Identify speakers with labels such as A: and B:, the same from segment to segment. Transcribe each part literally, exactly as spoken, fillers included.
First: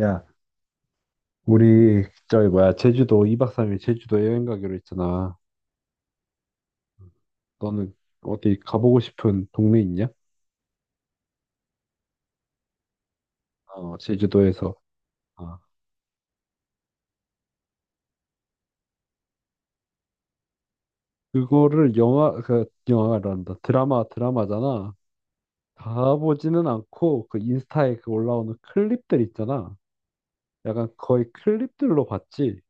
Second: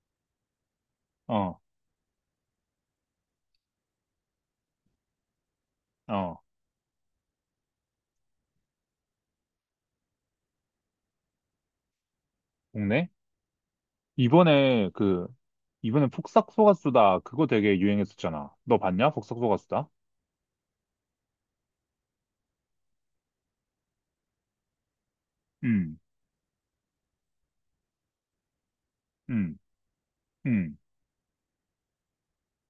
A: 야,
B: 어,
A: 우리 저기 뭐야 제주도 이 박 삼 일 제주도 여행 가기로 했잖아.
B: 어,
A: 너는 어디 가보고 싶은 동네 있냐?
B: 국내?
A: 어, 제주도에서.
B: 이번에 그,
A: 아,
B: 이번에 폭삭소가수다 그거 되게 유행했었잖아. 너 봤냐? 폭삭소가수다.
A: 그거를 영화 그 영화란다 드라마 드라마잖아.
B: 음,
A: 가보지는 않고 그 인스타에 그 올라오는 클립들
B: 음,
A: 있잖아.
B: 음,
A: 약간 거의 클립들로 봤지.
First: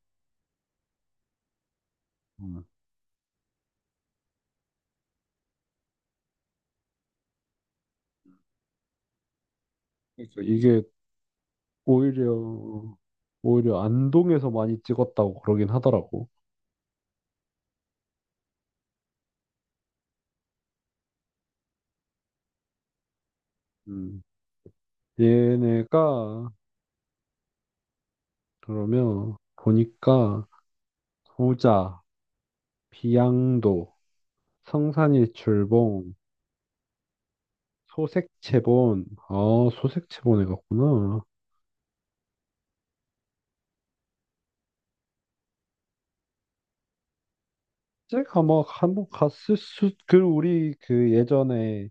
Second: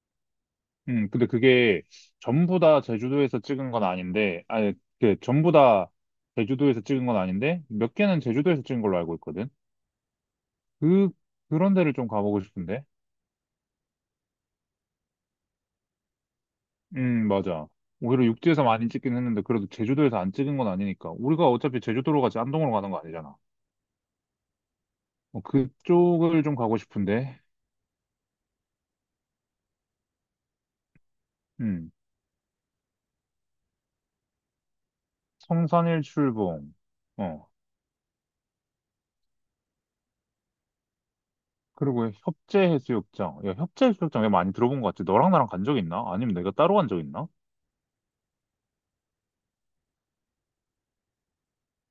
B: 음. 근데 그게 전부
A: 음.
B: 다 제주도에서 찍은 건 아닌데, 아니, 그, 전부 다 제주도에서 찍은 건 아닌데, 몇 개는 제주도에서 찍은 걸로 알고 있거든?
A: 그래서 이게
B: 그, 그런 데를 좀
A: 오히려
B: 가보고 싶은데.
A: 오히려 안동에서 많이 찍었다고 그러긴 하더라고.
B: 음, 맞아. 오히려 육지에서 많이 찍긴 했는데, 그래도 제주도에서 안 찍은 건 아니니까. 우리가 어차피 제주도로 가지 안동으로 가는 거 아니잖아.
A: 음.
B: 어, 그쪽을
A: 얘네가
B: 좀 가고 싶은데.
A: 그러면 보니까 소자, 비양도,
B: 성산일
A: 성산일출봉,
B: 출봉. 어.
A: 소색채본, 아, 소색채본에 갔구나.
B: 그리고 협재해수욕장. 야, 협재해수욕장 내가 많이 들어본 것 같아. 너랑 나랑 간 적 있나? 아니면 내가 따로 간 적 있나?
A: 제가 막 한번 갔을 수, 그 우리 그 예전에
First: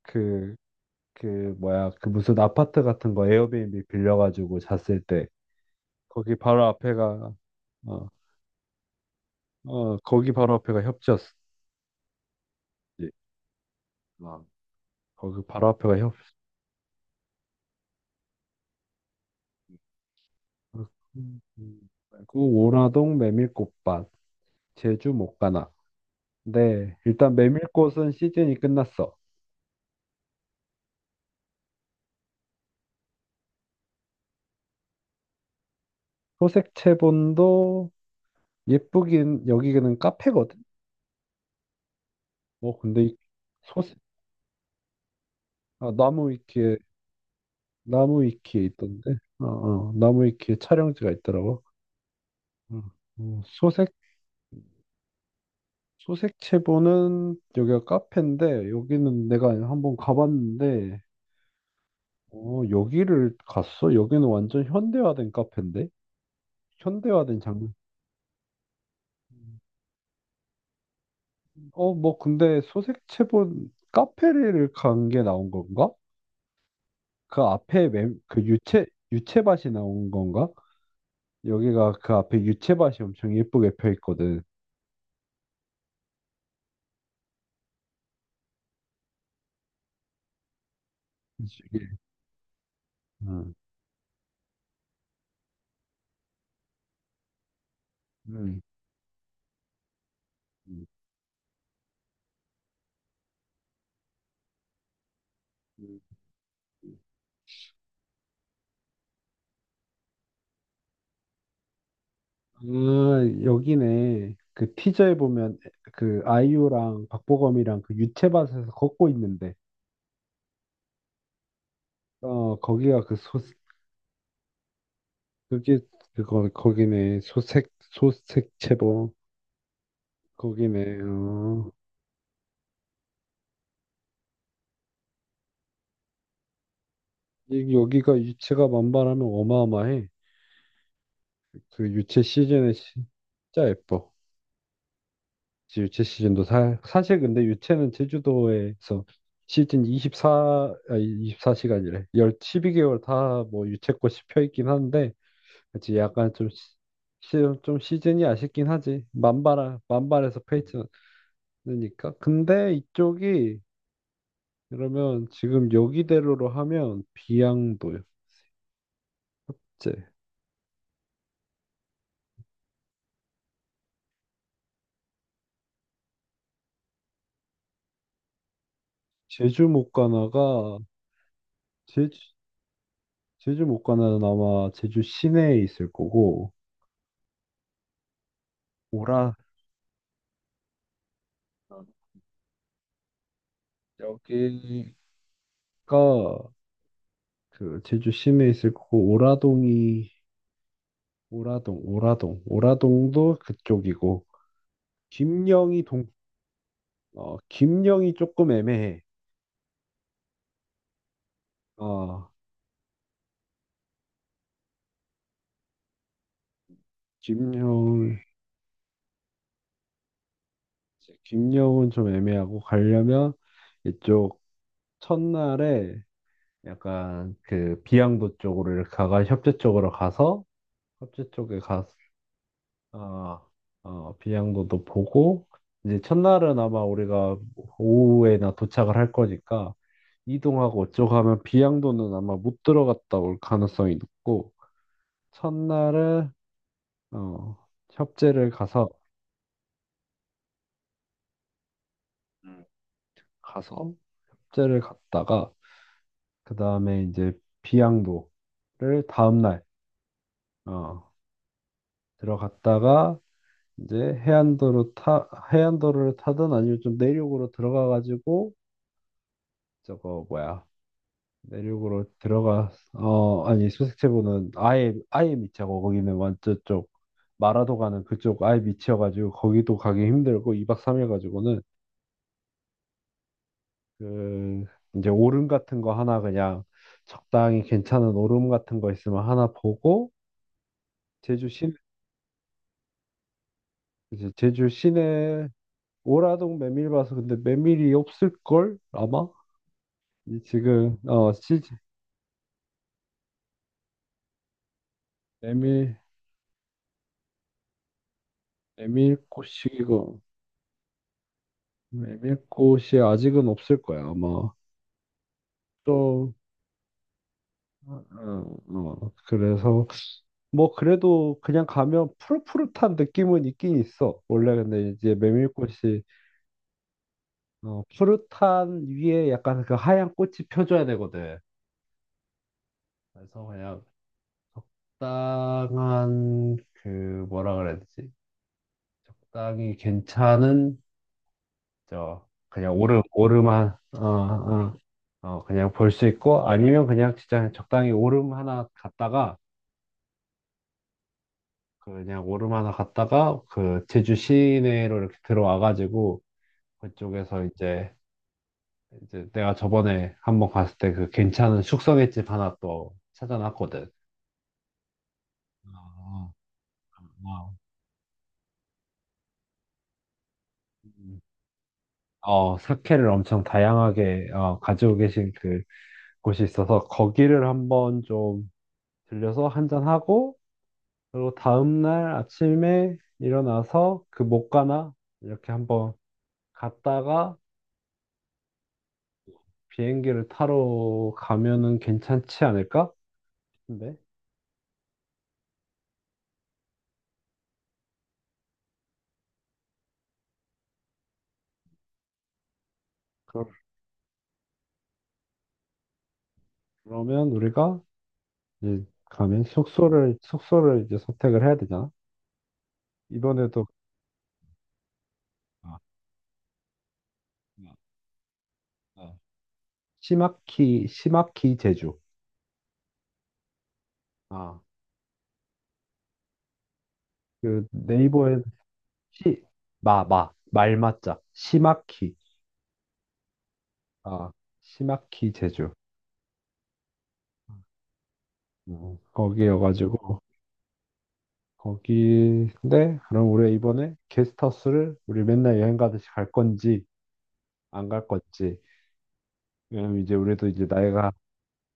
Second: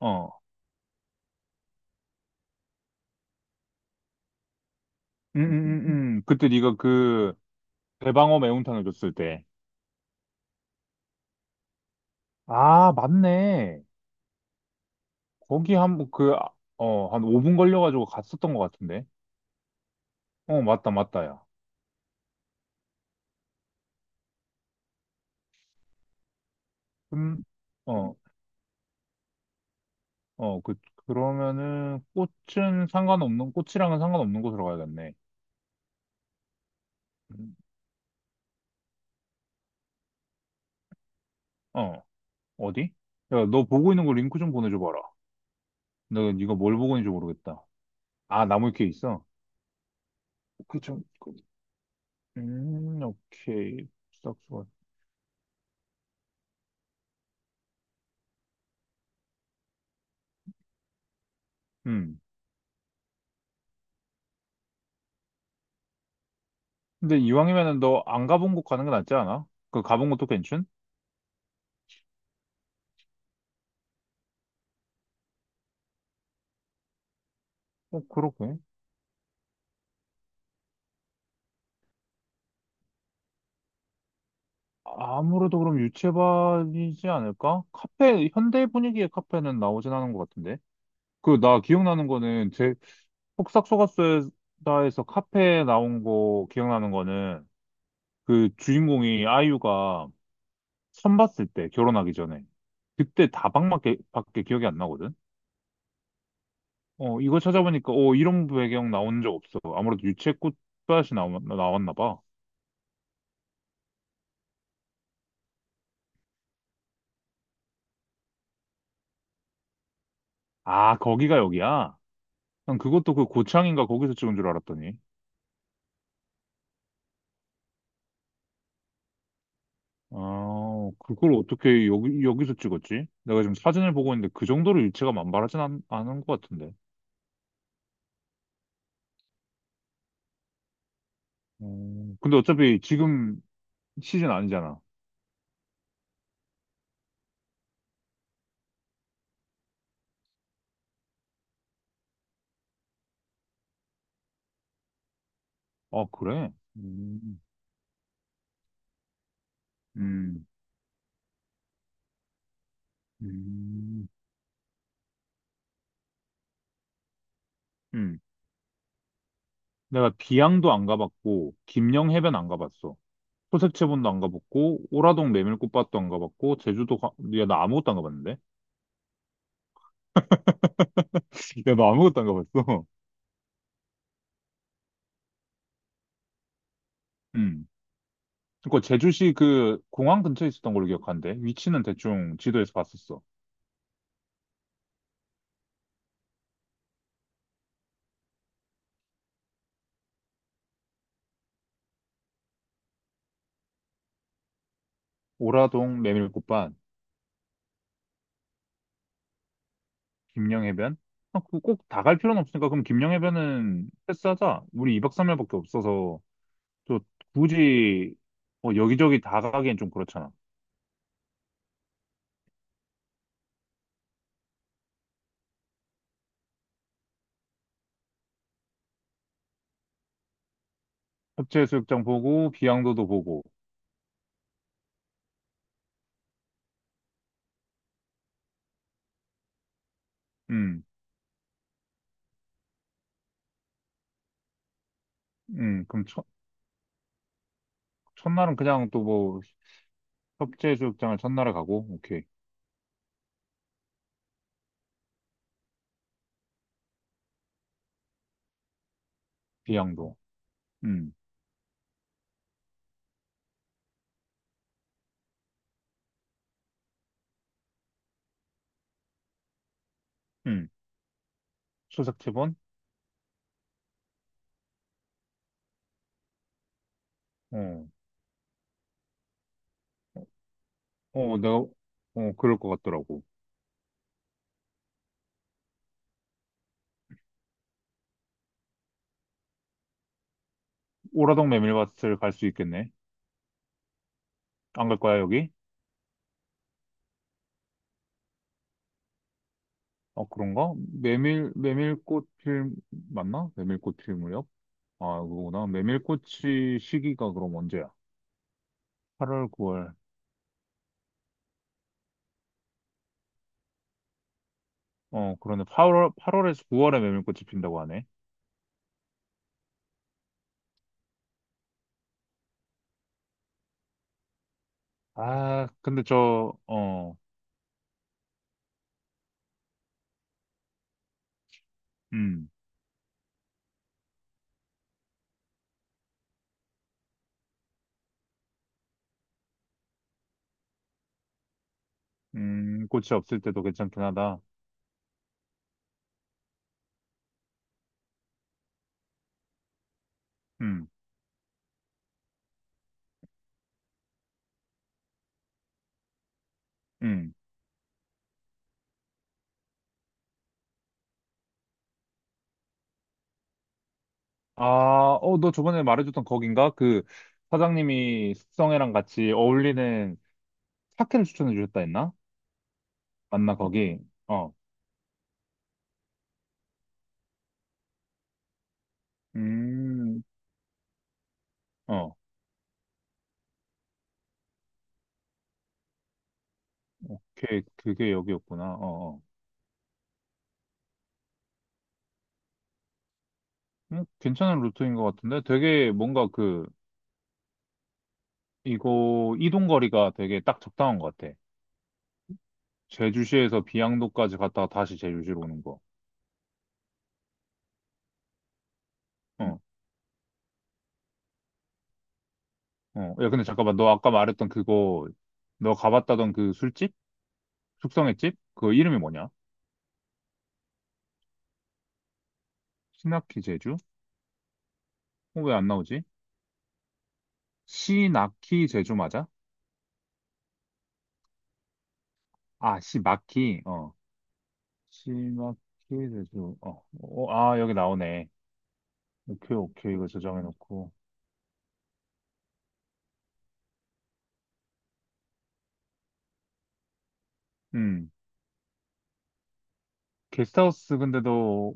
B: 어.
A: 그, 그 뭐야, 그 무슨 아파트 같은 거 에어비앤비 빌려가지고 잤을 때
B: 음, 음, 음, 음.
A: 거기
B: 그때
A: 바로
B: 네가
A: 앞에가
B: 그
A: 어,
B: 대방어 매운탕을 줬을 때.
A: 어, 거기 바로 앞에가 협지였지.
B: 아, 맞네.
A: 어, 거기 바로
B: 거기
A: 앞에가
B: 한,
A: 협.
B: 그, 아, 어, 한 오 분 걸려가지고 갔었던 것 같은데. 어, 맞다, 맞다,
A: 음,
B: 야.
A: 음. 그리고 오라동 메밀꽃밭, 제주 목가나. 네, 일단
B: 음,
A: 메밀꽃은
B: 어,
A: 시즌이 끝났어.
B: 어, 그, 그러면은 꽃은 상관없는, 꽃이랑은 상관없는 곳으로 가야겠네.
A: 소색
B: 음,
A: 채본도 예쁘긴 여기는 카페거든.
B: 어,
A: 어,
B: 어디?
A: 근데 이
B: 야, 너 보고
A: 소색
B: 있는 거 링크 좀 보내줘봐라.
A: 아,
B: 나
A: 나무
B: 이거 뭘
A: 위키에
B: 보고 있는지 모르겠다.
A: 나무
B: 아,
A: 위키에
B: 나무위키에
A: 있던데.
B: 있어?
A: 어, 어, 나무 위키에
B: 그 좀,
A: 촬영지가
B: 그-
A: 있더라고. 어,
B: 음,
A: 어,
B: 오케이.
A: 소색
B: 싹수가.
A: 소색 채본은 여기가 카페인데 여기는 내가 한번 가봤는데
B: 음.
A: 어, 여기를 갔어? 여기는 완전 현대화된 카페인데?
B: 근데
A: 현대화된 장르.
B: 이왕이면은 너 안 가본 곳 가는 게 낫지 않아? 그 가본 곳도 괜찮?
A: 어, 뭐, 근데 소색채본 카페를 간 게 나온 건가? 그 앞에
B: 어,
A: 매, 그
B: 그렇게.
A: 유채, 유채밭이 나온 건가? 여기가 그 앞에 유채밭이 엄청 예쁘게 펴 있거든.
B: 아무래도 그럼 유채밭이지 않을까? 카페, 현대 분위기의 카페는 나오진 않은 것 같은데. 그, 나
A: 이게,
B: 기억나는 거는, 제, 폭싹 속았수다에서 카페에 나온 거 기억나는 거는, 그
A: 응.
B: 주인공이 아이유가
A: 응.
B: 처음 봤을 때, 결혼하기 전에. 그때 다방밖에 밖에 기억이 안 나거든? 어, 이거 찾아보니까, 어, 이런 배경 나온 적 없어. 아무래도 유채 꽃밭이 나왔 나왔나 봐.
A: 응. 아, 여기네. 그 티저에 보면 그 아이유랑 박보검이랑 그 유채밭에서 걷고 있는데,
B: 아, 거기가 여기야?
A: 어,
B: 난
A: 거기가 그
B: 그것도 그
A: 소,
B: 고창인가 거기서 찍은 줄 알았더니.
A: 그게, 그거, 거기네. 소색, 소색채본.
B: 아,
A: 거기네.
B: 그걸
A: 어.
B: 어떻게 여기, 여기서 찍었지? 내가 지금 사진을 보고 있는데 그 정도로 유채가 만발하진 않, 않은 것 같은데.
A: 이- 여기가 유채가 만발하면 어마어마해. 그
B: 어...
A: 유채
B: 근데
A: 시즌에
B: 어차피
A: 시-
B: 지금
A: 진짜 예뻐.
B: 시즌 아니잖아.
A: 이제 유채 시즌도 사, 사실 근데 유채는 제주도에서 시즌 이십사, 아, 이십사 시간이래1 십이 이 개월 다 뭐 유채꽃이 펴 있긴 한데, 그치,
B: 아,
A: 약간 좀,
B: 그래?
A: 시, 시-
B: 음,
A: 좀 시즌이 아쉽긴 하지. 만발, 만발해서
B: 음,
A: 펴있지 않으니까. 근데 이쪽이,
B: 음,
A: 그러면 지금 여기대로로 하면 비양도,
B: 음.
A: 이제
B: 내가 비양도 안 가봤고, 김영해변 안 가봤어. 소색체본도 안 가봤고, 오라동 메밀꽃밭도 안 가봤고, 제주도 가, 야, 나 아무것도 안 가봤는데?
A: 제주 못 가나가,
B: 야, 나
A: 제주,
B: 아무것도 안 가봤어?
A: 제주 못가는 아마 제주 시내에 있을 거고
B: 음. 그니까
A: 오라
B: 제주시 그 공항 근처에 있었던 걸로 기억하는데, 위치는
A: 어.
B: 대충 지도에서 봤었어.
A: 여기가 그 제주 시내에 있을 거고 오라동이 오라동 오라동 오라동도 그쪽이고 김영이
B: 오라동
A: 동
B: 메밀꽃밭,
A: 어, 김영이 조금 애매해.
B: 김영해변? 아, 그꼭 다 갈
A: 어,
B: 필요는 없으니까, 그럼 김영해변은 패스하자. 우리 이 박 삼 일밖에 없어서, 또 굳이
A: 김영
B: 뭐 여기저기 다 가기엔 좀 그렇잖아.
A: 김영은 좀 애매하고 가려면 이쪽 첫날에 약간 그 비양도 쪽으로 이렇게 가가 협재 쪽으로 가서 협재 쪽에 가서
B: 협재해수욕장 보고, 비양도도 보고,
A: 아, 어, 비양도도 보고, 이제 첫날은 아마 우리가 오후에나 도착을 할 거니까, 이동하고
B: 응.
A: 어쩌고 하면 비양도는 아마 못 들어갔다 올 가능성이 높고,
B: 음, 그럼 첫,
A: 첫날은, 어, 협재를
B: 첫날은
A: 가서,
B: 그냥 또 뭐, 협재 수욕장을 첫날에 가고, 오케이.
A: 음. 가서, 협재를 갔다가, 그 다음에 이제 비양도를 다음날,
B: 비양도.
A: 어,
B: 음,
A: 들어갔다가, 이제 해안도로 타, 해안도로를 타든 아니면 좀 내륙으로 들어가가지고, 저거 뭐야.
B: 음.
A: 내륙으로
B: 수색체본?
A: 들어가 어 아니 수색체부는 아예 아예 밑이고 거기는 완전 쪽 마라도
B: 어,
A: 가는 그쪽 아예 밑이어가지고 거기도 가기 힘들고 이 박 삼 일
B: 어, 내가,
A: 가지고는
B: 어, 그럴 것 같더라고.
A: 그 이제 오름 같은 거 하나 그냥 적당히 괜찮은 오름 같은 거 있으면 하나 보고 제주
B: 오라동
A: 시내
B: 메밀밭을 갈 수 있겠네.
A: 이제 제주
B: 안 갈 거야,
A: 시내
B: 여기?
A: 오라동 메밀 봐서 근데 메밀이 없을 걸 아마
B: 어,
A: 이
B: 그런가?
A: 지금 어
B: 메밀,
A: 시즌
B: 메밀꽃 필, 맞나? 메밀꽃 필무렵? 아, 그거구나.
A: 메밀
B: 메밀꽃이 시기가 그럼 언제야? 팔월,
A: 메밀꽃이고
B: 구월.
A: 메밀꽃이 아직은 없을 거야 아마
B: 어, 그러네. 팔월,
A: 또,
B: 팔월에서 구월에 메밀꽃이 핀다고 하네.
A: 어, 어, 그래서, 뭐, 그래도 그냥 가면 푸릇푸릇한 느낌은 있긴 있어. 원래 근데 이제
B: 아,
A: 메밀꽃이,
B: 근데 저, 어,
A: 어, 푸릇한 위에 약간 그 하얀 꽃이 펴줘야 되거든.
B: 음.
A: 그래서 그냥 적당한, 그, 뭐라 그래야 되지? 적당히 괜찮은, 저, 그냥
B: 음,
A: 오름,
B: 꽃이 없을 때도
A: 오름한, 어,
B: 괜찮긴 하다.
A: 어, 어, 그냥 볼 수 있고, 아니면 그냥 진짜 적당히 오름 하나 갔다가,
B: 음,
A: 그 그냥 오르마나 갔다가 그 제주 시내로 이렇게 들어와가지고
B: 음.
A: 그쪽에서 이제 이제 내가 저번에 한번 갔을 때 그 괜찮은 숙성횟집 하나 또 찾아놨거든.
B: 아, 어, 너
A: 아,
B: 저번에 말해줬던
A: 아.
B: 거긴가? 그 사장님이 숙성회랑 같이 어울리는
A: 음.
B: 사케를 추천해 주셨다 했나?
A: 어, 사케를 엄청
B: 맞나, 거기?
A: 다양하게
B: 어,
A: 어, 가지고 계신 그 곳이 있어서 거기를 한번 좀 들려서 한
B: 음,
A: 잔하고 그리고 다음날
B: 어,
A: 아침에 일어나서 그 목가나 이렇게 한번 갔다가
B: 오케이. 그게 여기였구나. 어, 어.
A: 비행기를 타러 가면은 괜찮지 않을까? 근데
B: 음, 괜찮은 루트인 것 같은데? 되게 뭔가 그, 이거 이동 거리가 되게 딱 적당한 것 같아.
A: 그-
B: 제주시에서 비양도까지 갔다가 다시 제주시로 오는 거.
A: 그러면 우리가 이제 가면
B: 어,
A: 숙소를 숙소를 이제 선택을 해야 되잖아.
B: 어. 야, 근데
A: 이번에도
B: 잠깐만. 너 아까 말했던 그거 너
A: 아,
B: 가봤다던 그 술집?
A: 아,
B: 숙성의 집? 그 이름이
A: 아.
B: 뭐냐?
A: 시마키 시마키 제주.
B: 시나키 제주?
A: 아,
B: 어, 왜 안 나오지?
A: 그 네이버에
B: 시나키 제주 맞아?
A: 시 마 마 말맞자 시마키
B: 아, 시마키. 어.
A: 아 시마키
B: 시마키
A: 제주.
B: 제주. 어. 어, 아, 여기 나오네.
A: 음,
B: 오케이, 오케이. 이거
A: 거기여가지고
B: 저장해 놓고.
A: 거기인데 그럼 우리 가 이번에 게스트하우스를 우리 맨날 여행 가듯이 갈 건지 안 갈
B: 음.
A: 건지 왜냐면 이제 우리도 이제
B: 게스트하우스
A: 나이가
B: 근데도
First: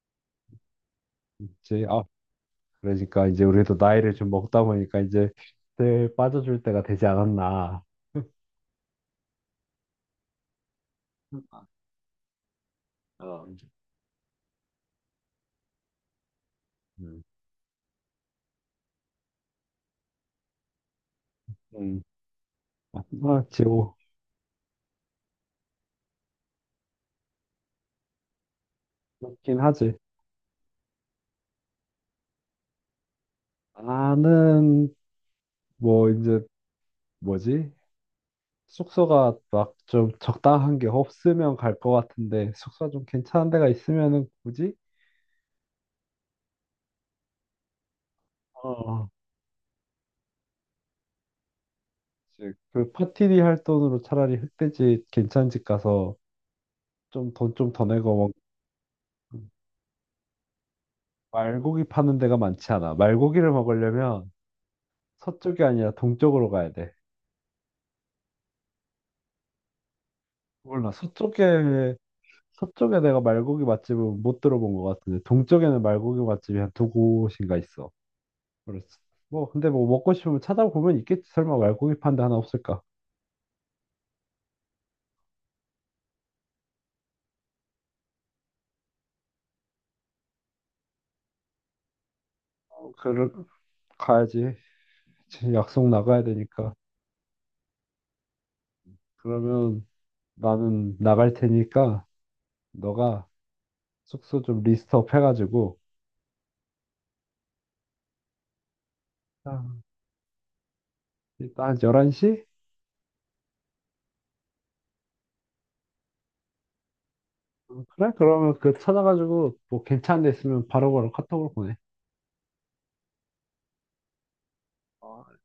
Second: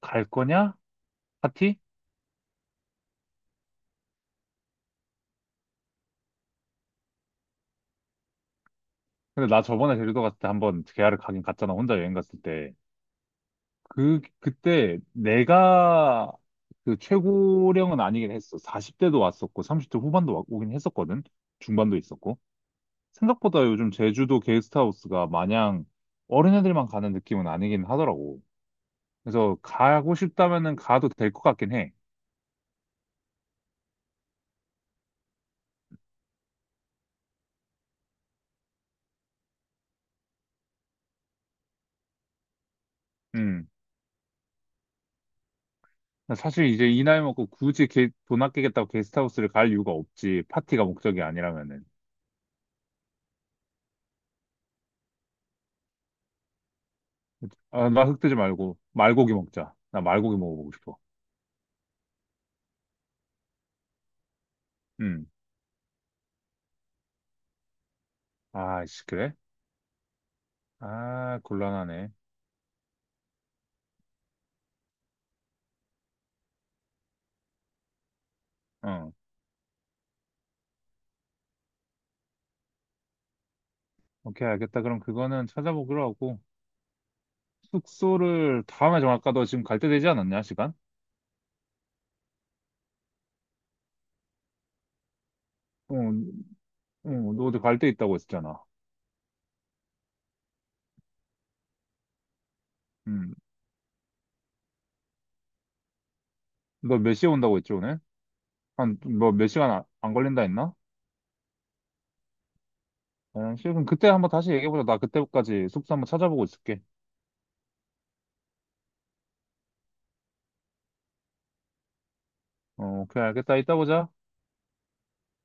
B: 갈 거냐? 파티?
A: 이제 아 그러니까 이제 우리도 나이를 좀 먹다 보니까 이제 그때 빠져줄 때가 되지 않았나.
B: 근데 나 저번에 제주도 갔을 때 한번 계야를 가긴 갔잖아. 혼자 여행 갔을 때.
A: 어,
B: 그, 그때 내가 그
A: 음,
B: 최고령은 아니긴 했어. 사십 대도 왔었고, 삼십 대 후반도 와- 오긴 했었거든. 중반도
A: 음.
B: 있었고.
A: 아,
B: 생각보다 요즘
A: 지옥
B: 제주도 게스트하우스가 마냥 어린애들만 가는 느낌은 아니긴 하더라고. 그래서
A: 그렇긴 하지.
B: 가고 싶다면은 가도 될 것 같긴 해.
A: 나는 뭐 이제 뭐지? 숙소가 막 좀 적당한 게 없으면 갈 것 같은데 숙소 가좀 괜찮은
B: 음.
A: 데가 있으면은 굳이
B: 사실 이제 이 나이 먹고 굳이 게, 돈 아끼겠다고
A: 어
B: 게스트하우스를 갈 이유가 없지. 파티가 목적이 아니라면은.
A: 이제 그 파티리 할 돈으로 차라리 흑돼지 괜찮은 집 가서 좀 돈 좀 더
B: 아, 나
A: 내고 뭐
B: 흑돼지 말고 말고기 먹자. 나 말고기 먹어보고 싶어.
A: 말고기 파는 데가 많지 않아. 말고기를 먹으려면
B: 음.
A: 서쪽이 아니라 동쪽으로 가야 돼.
B: 아이씨, 그래?
A: 몰라.
B: 아,
A: 서쪽에
B: 곤란하네.
A: 서쪽에 내가 말고기 맛집은 못 들어본 것 같은데 동쪽에는 말고기 맛집이 한 두 곳인가 있어. 그래서
B: 어.
A: 뭐 근데 뭐 먹고 싶으면 찾아보면 있겠지. 설마 말고기 파는 데 하나 없을까?
B: 오케이, 알겠다. 그럼 그거는 찾아보기로 하고. 숙소를 다음에 정할까? 너 지금 갈 때 되지 않았냐, 시간?
A: 어, 그를 가야지. 지금 약속
B: 어,
A: 나가야 되니까.
B: 어, 너 어디 갈 데 있다고 했잖아.
A: 그러면 나는 나갈 테니까 너가
B: 음.
A: 숙소 좀 리스트업 해가지고
B: 너 몇 시에 온다고 했지, 오늘? 한, 뭐 몇
A: 아,
B: 시간 안, 안 걸린다 했나?
A: 일단 열한 시?
B: 한 시 그럼 그때 한번 다시 얘기해보자. 나 그때까지 숙소 한번 찾아보고 있을게.
A: 그래? 그러면 그 찾아가지고 뭐 괜찮은 데 있으면 바로바로 카톡으로 보내.
B: 어, 오케이, 알겠다. 이따 보자.
A: 어,